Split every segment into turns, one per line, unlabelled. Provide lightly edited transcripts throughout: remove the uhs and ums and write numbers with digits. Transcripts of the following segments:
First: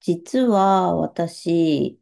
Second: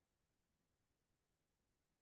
実は私、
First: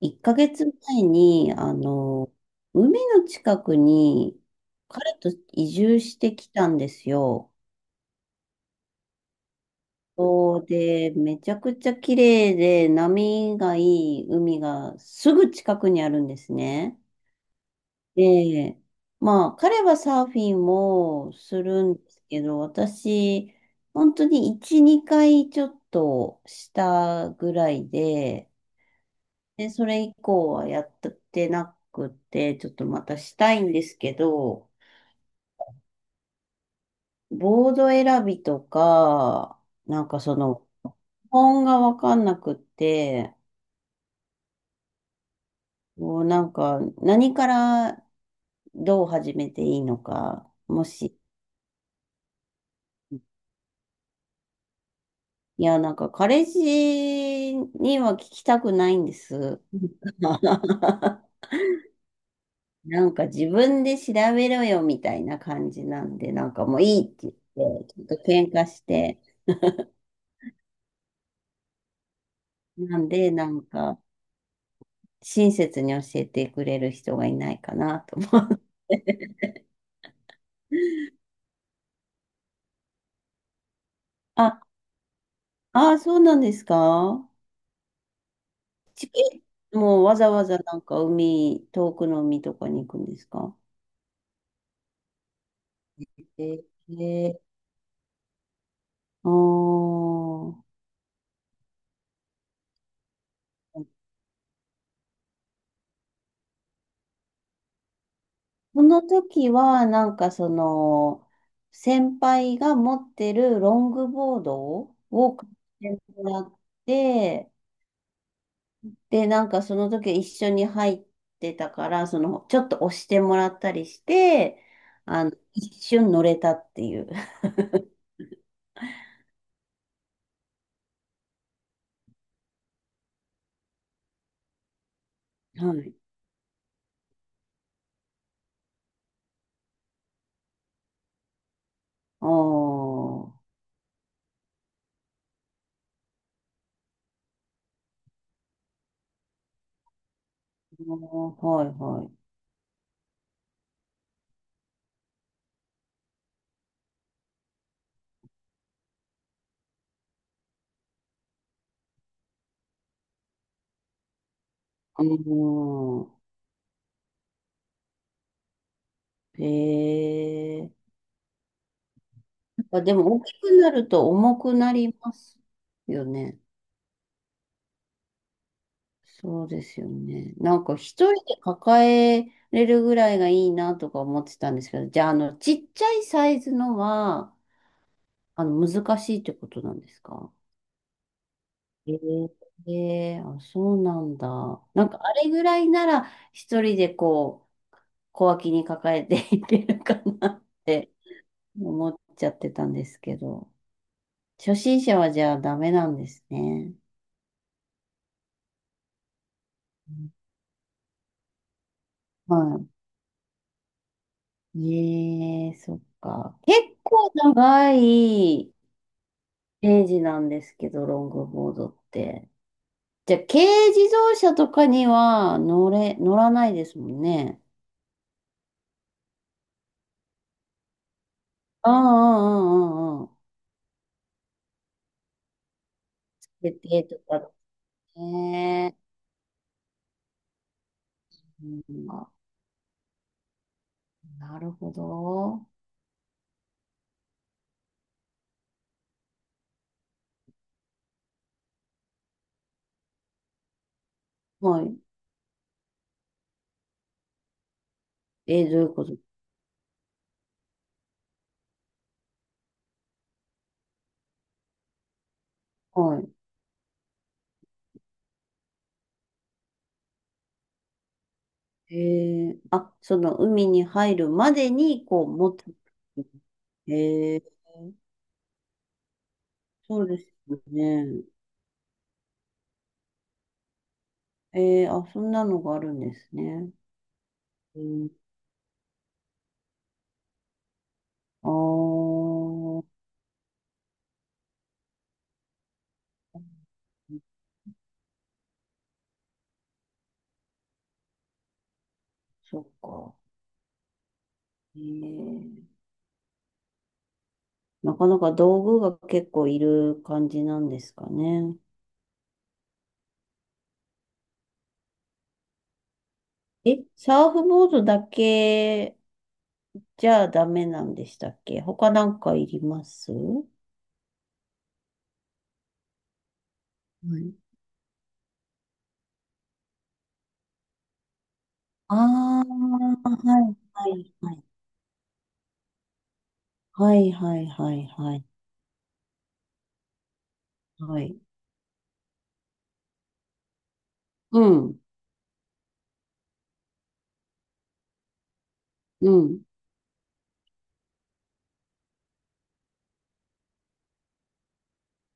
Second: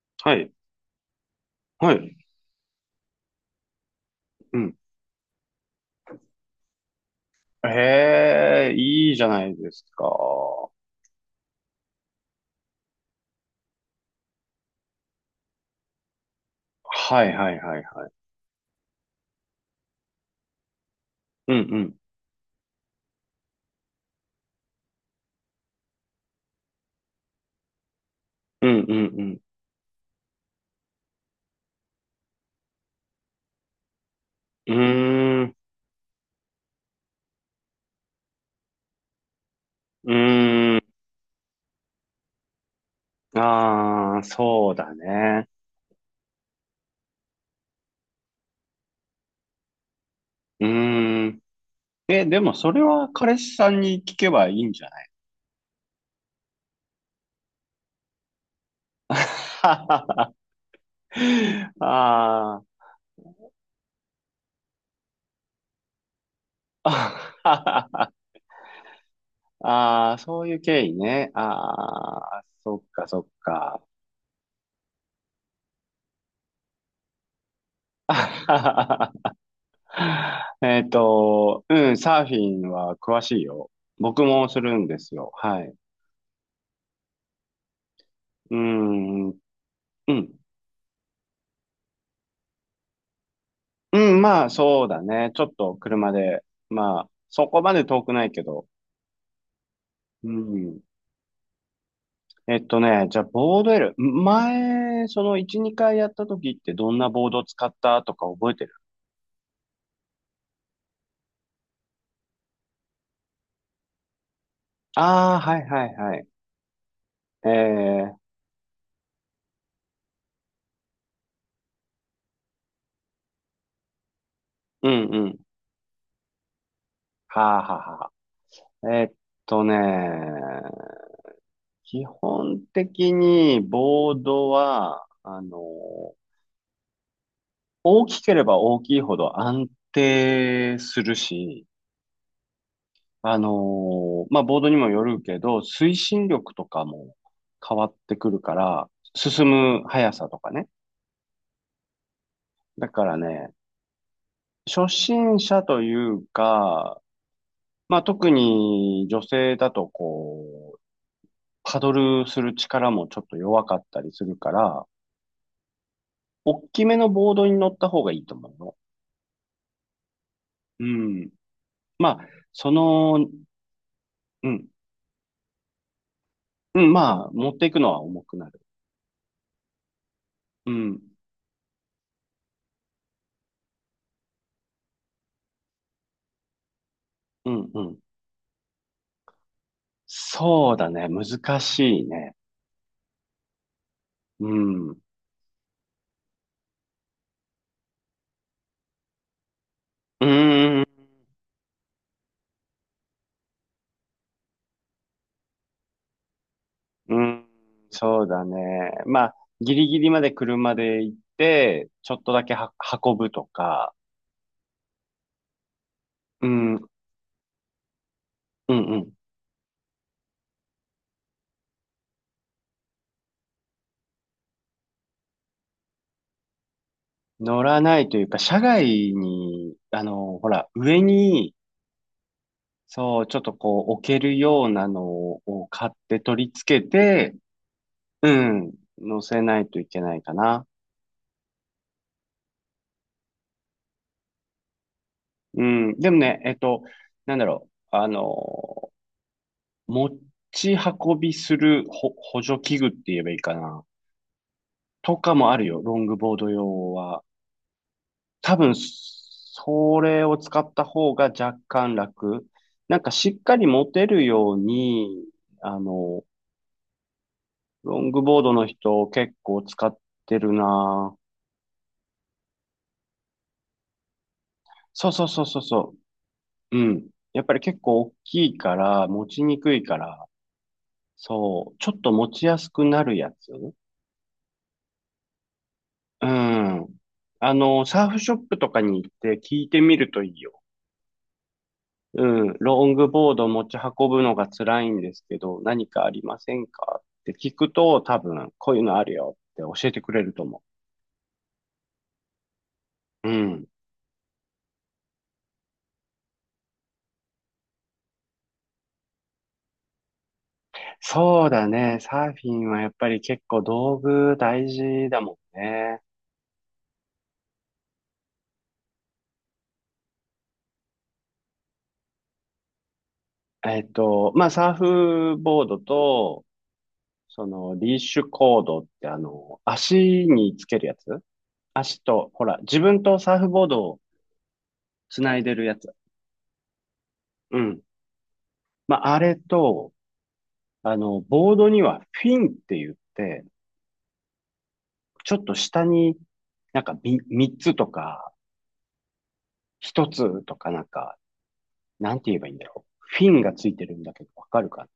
1
は
ヶ
い。
月前に、
はい。
海の近くに
うん。
彼と移住してきたんですよ。
ええ、いいじゃないですか。
そう
は
で、めちゃくちゃ綺麗で波がいい海がすぐ近くにあるんですね。
いはいはいはい。
で、まあ、彼はサーフィンも
う
するん
ん
ですけど、私、本当に1、2回ちょっとしたぐらいで、
うん。うんうん
で、それ以降はやってなくて、ちょっとまたしたいんですけど、
うん。うーん。
ボード選びとか、なん
う
か
ーん。
本がわかんなくって、
ああ、そうだね。
もうなんか、何からどう始めていいのか、
うーん。え、でもそれは彼氏さんに聞けばいいんじゃない？
いや、なんか、彼氏には聞きたくないんで す。
あ
なんか自分で調べろよみたいな感じなんで、なんかもういいっ
あ。
て言って、ちょっ と喧嘩して、
ああ、そういう経緯ね。ああ、そっ
な
か
ん
そっ
で、なん
か。
か、親切に教えてくれる人がいないかなと思う。
うん、サーフィンは詳しいよ。僕 もす
あ、
るんですよ。はい。
ああ、そうなんですか？
う
ち、
ん、う
え、もうわざ
ん。
わざなんか遠くの海とかに行くんですか？
うん、まあ、そうだね。ちょっと車で。まあ、
ええ、
そこまで遠くないけど。
ああ
う
ー、
ん。じゃあ、ボード L。前、その1、2回やった時ってどんなボード使ったとか覚えてる？
その時はなんか先輩が持ってるロングボード
あ
を
あ、
買っ
はいはい
て
はい。
もらって、
ええ、
で、なんかその時一緒に入ってたから、ちょっと押してもらったりして、
うんうん。
一瞬乗れたっていう。
はあはあはあ。とね、基本的にボードは、
はい。
大きければ大きいほど安定するし、
ああ、は
まあ、ボードにもよるけど、推進力とかも変わってくるから、進む速さとかね。
いはい。
だからね、初心者というか、まあ、特に女性だとこう、パドルする力もちょっと弱かったりするから、
うん。
大きめのボードに乗った方がいいと思うの。
へ
う
え。
ん。まあ、
やっぱでも大きくなると重
う
く
ん、
なりますよね。
うん、まあ、持っていくのは重くなる。
そうですよね。なん
う
か
ん、
一人で抱えれるぐらいがいいなとか思ってたんですけど、じゃあ、ちっちゃいサイズのは、
うん、うん。
難しいってことなんですか？
そうだね、難しいね。
ええ、あ、そうなんだ。
う
な
ん、
ん
う
かあれぐらいなら一人でこう小脇に抱えて いけるかなっ
ーん、
て思っちゃってたんですけど、初心者はじゃあダメなんですね。
うん、そうだね。まあ、ギリ
う
ギリ
ん、
まで車で行って、ちょっと
は
だけは運ぶとか、
い。ええ、そっか。
うん、う
結
ん、
構長い
うん。
ページなんですけど、ロングボードって。じゃあ軽自動車とかには乗らないですもんね。
乗らないというか、車外に、ほら、上に、
あああああああ
そう、
あ、
ちょっとこう、置けるようなのを買って取り
設
付
定
け
とか。
て、うん、
ねえ。
乗せないといけないかな。
うん、あ、なるほど。
うん、でもね、なんだろう、持ち運びするほ補助器具って言えばいいかな。
はい。
とかもあるよ、ロングボード用は。多
どうい
分、
うこと？
それを使った方が若干楽。なんかしっかり持てるように、あ
は
の、ロングボードの人結構使ってるな。
い。あ、その海に入るまでに、こ
そ
う、
うそう
持
そ
つ。
うそうそう。うん。
えー、
やっぱり結構大きいから、持ちにくい
そうで
か
す
ら、
よね。
そう、ちょっと持ちやすくなるやつ。
あ、そんなのがあるんです
う
ね。
ん。
うん、
サーフショップとかに行って聞いてみるといいよ。
あ
うん。
ー、
ロングボード持ち運ぶのが辛いんですけど、何かありませんかって聞くと、多分、こういうのあるよって教えてくれると思
そっか。
う。うん。
えー、なかなか道具が結構いる感じなんですかね？
そうだね。サーフィンはやっぱり結構道具大事だもんね。
え、サーフボードだけじゃあダメなんでしたっけ？他なんかいります？は
まあ、サーフボードと、
い、
リーシュコードって足につけるやつ、
あ
足
あ
と、ほら、自分
ー、
とサーフボー
は
ド
い、
を
はい、
つないでるやつ。
はい、はい、は
う
い、
ん。
はい、はい
まあ、あれと、
はい。
ボードにはフィンって言って、
うん、
ちょっと下になんかみ三つとか、
うん。
一つとかなんか、なんて言えばいいんだろう。フィンがついてるんだけど、わかるか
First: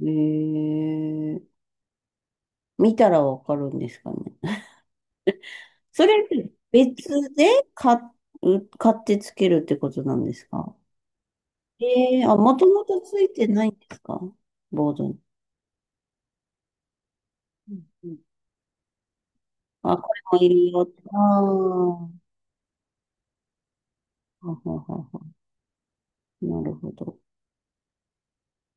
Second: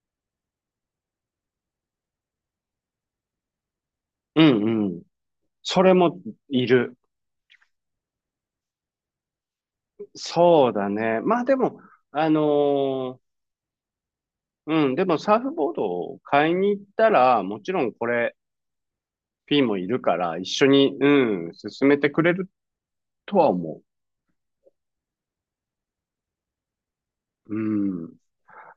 えー、見たらわかるんですか
な？う
ね？
んうん。そ れ
それ、
もいる。
別で買買ってつけるってことなんです
そう
か？
だね。まあでも、あ
あ、
の
もともと
ー
ついてないんですか？
う
ボ
ん、
ー
で
ド
も
に。
サーフボードを買いに行ったら、もち
う
ろ
ん
んこ
うん、
れ、フィンもい
あ、
る
こ
か
れ
ら、
も
一
い
緒
るよっ
に、
て。ああ、
うん、進めて
は
くれるとは思う。
はははなるほど。
うん。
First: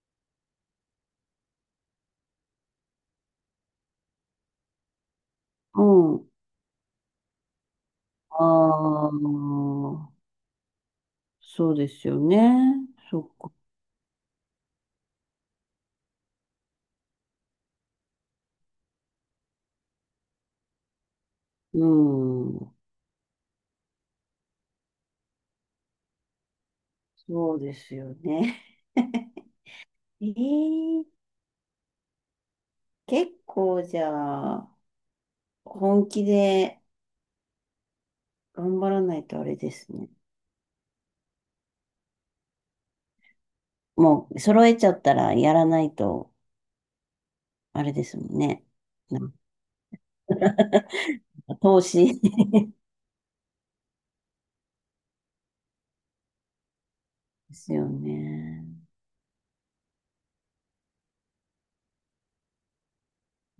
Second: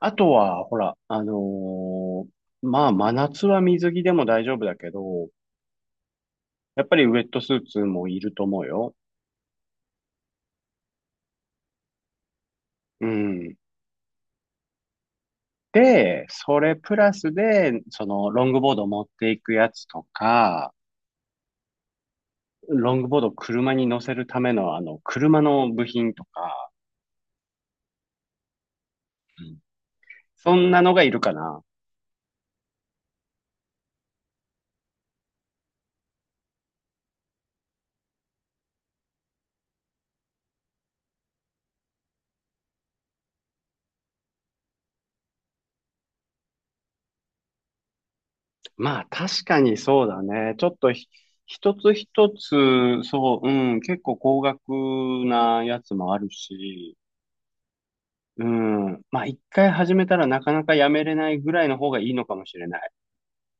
あとは、ほら、まあ、真夏は水着でも大丈夫だけど、
うん。
やっぱりウェットスーツもいる
あ
と思うよ。
あ、そうですよね。
う
そっか。
ん。で、それプラスで、ロングボード持っていくやつとか、
うん。
ロングボードを車に乗せるための、車の部品とか、
そうですよね。
うん、
ええ、
そんなのがいるかな。
結構じゃあ、本気で頑張らないとあれですね。もう、揃えちゃったらやらないと、あれですもんね。
まあ、
なん
確かにそうだね。ちょっとひ、
か
一
投
つ
資
一つ、そう、うん、結構高額なやつもあるし、
ですよ
う
ね。
ん。まあ、一回始めたらなかなかやめれないぐらいの方がいいのかもしれない。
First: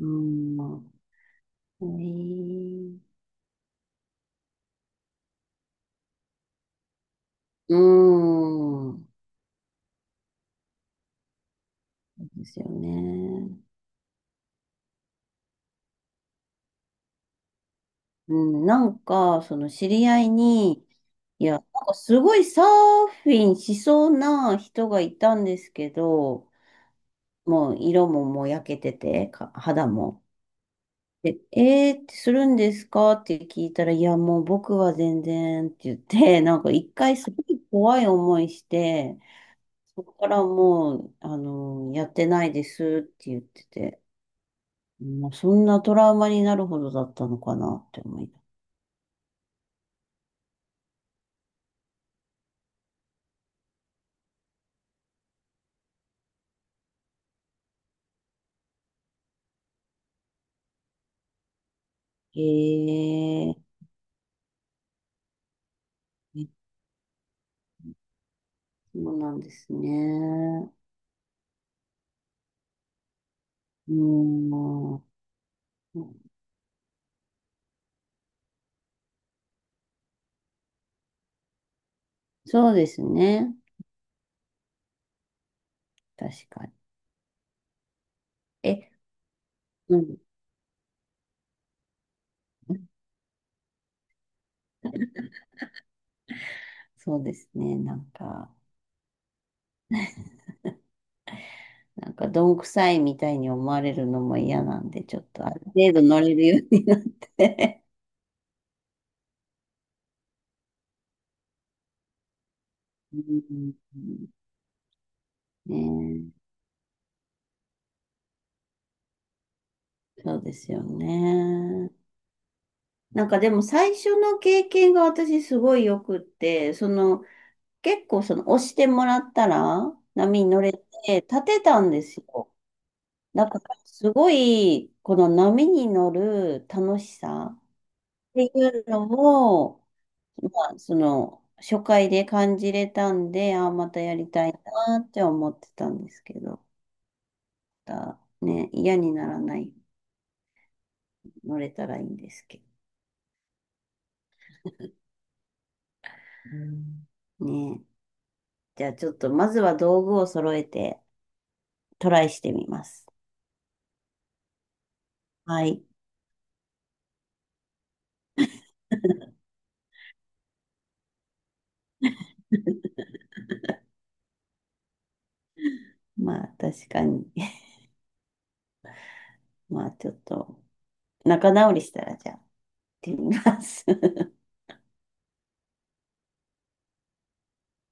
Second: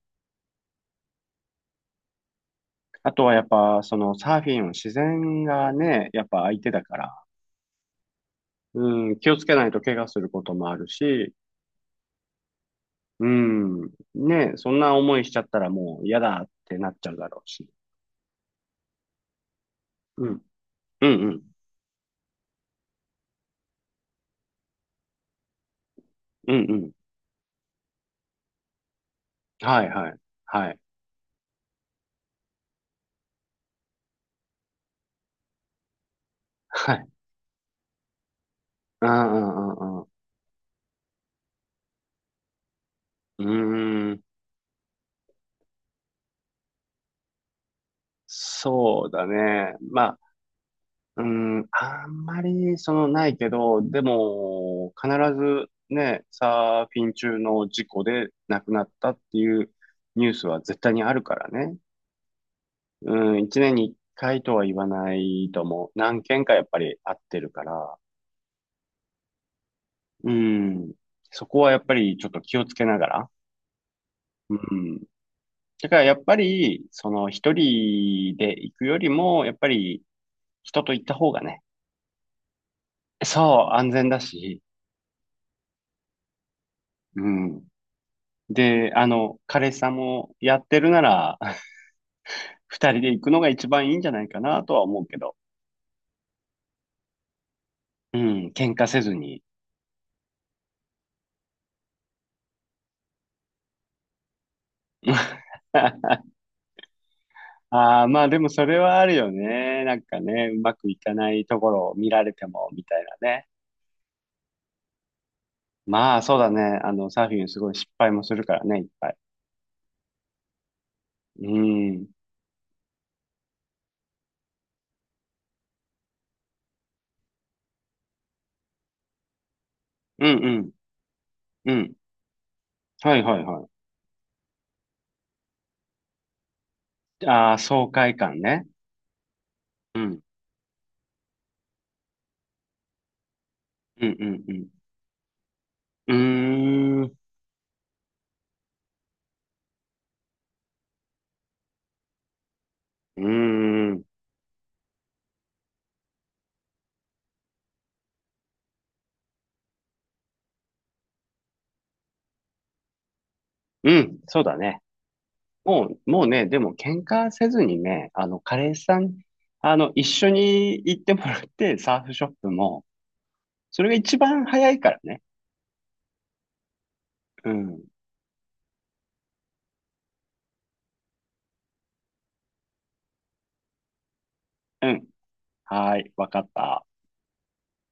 うん。え
あ
え、
とはやっぱ、そのサーフィンは自然がね、やっぱ相手だから、
うん。
うん、気をつけないと怪我することもあるし、
そうですよ
う
ね。
ん、ね、そんな思いしちゃったらもう嫌だってなっちゃうだろうし。
うん、なんか、その知り合
う
い
ん、
に、
うん、う
い
ん、
や、なんかすごいサーフィンしそうな人がいたんですけど、
うん、うん。
もう色ももう焼けてて、か
は
肌
い、はい、
も。
はい、
で、えーってするんですかって聞いたら、いや、もう僕は全然って言って、なんか一
はい。
回すごい怖い思いし
う
て、
ん、うん、うん、
そ
う
こからもう、やってないですって言っ
ん。
てて、
うーん、
もうそんなトラウマになるほどだったのかなって思います。
そうだね。ま、うん、あんまり、ないけど、でも、必ずね、サーフィン中の事故で亡くなったっていうニュースは絶対にあるからね。
へ
うん、
え、
1年に1回とは言わないと思う。何件かやっぱりあってるから。
そうなんです
う
ね。
ん、そこはやっぱりちょっと気をつけながら。
うー
うん。
ん。
だからやっぱり、一人で行くよりも、やっぱり、人と行った方がね、
そうですね。
そう、安全だし、
確かに。
うん。
え、
で、彼氏さん
うん。
もやってるなら、二人で行くのが一番いいんじゃないかなとは思うけど。
そうですね。なん
うん、
か、
喧嘩せずに。
なんか、どんくさいみたいに思われるのも嫌なんで、ちょっ とある程度乗れるようになって。
ああ、まあでもそれはあるよね。なんかね、うまくいかないところを見られても、みたい
う
なね。
ん、ね
まあそうだね。サーフィンすごい失敗もするからね、いっぱい。
え、そうですよ
う
ね。
ん。
なんかでも最初の経験が私すごいよくって、その結構その押してもらったら
う
波
ん
に乗れて立て
うん。う
たん
ん。
ですよ。
はいはい
なんか、
は
すごい、この波に乗る楽し
い。あ
さ
あ、
っ
爽快感
てい
ね。
うのを、
うん。
まあ、初回で感じれたんで、ああ、また
うん
やりたい
うん
なって思ってたんで
う
すけど、
ん。うーん。
またね、嫌にならない、乗れたらいいんですけ
うーん。
どね。じゃあ、ちょっと、まずは道具を揃えて、トライしてみます。
うん。そうだね。
はい。
もう、もうね、でも喧嘩せずにね、彼氏さん、一緒に行ってもらって、サーフショップも、それが一番早いからね。
まあ、確かに。
う ん、
まあ、ちょっと、仲直りしたら、じゃあ、行ってみます。
うん、はーい、わかった。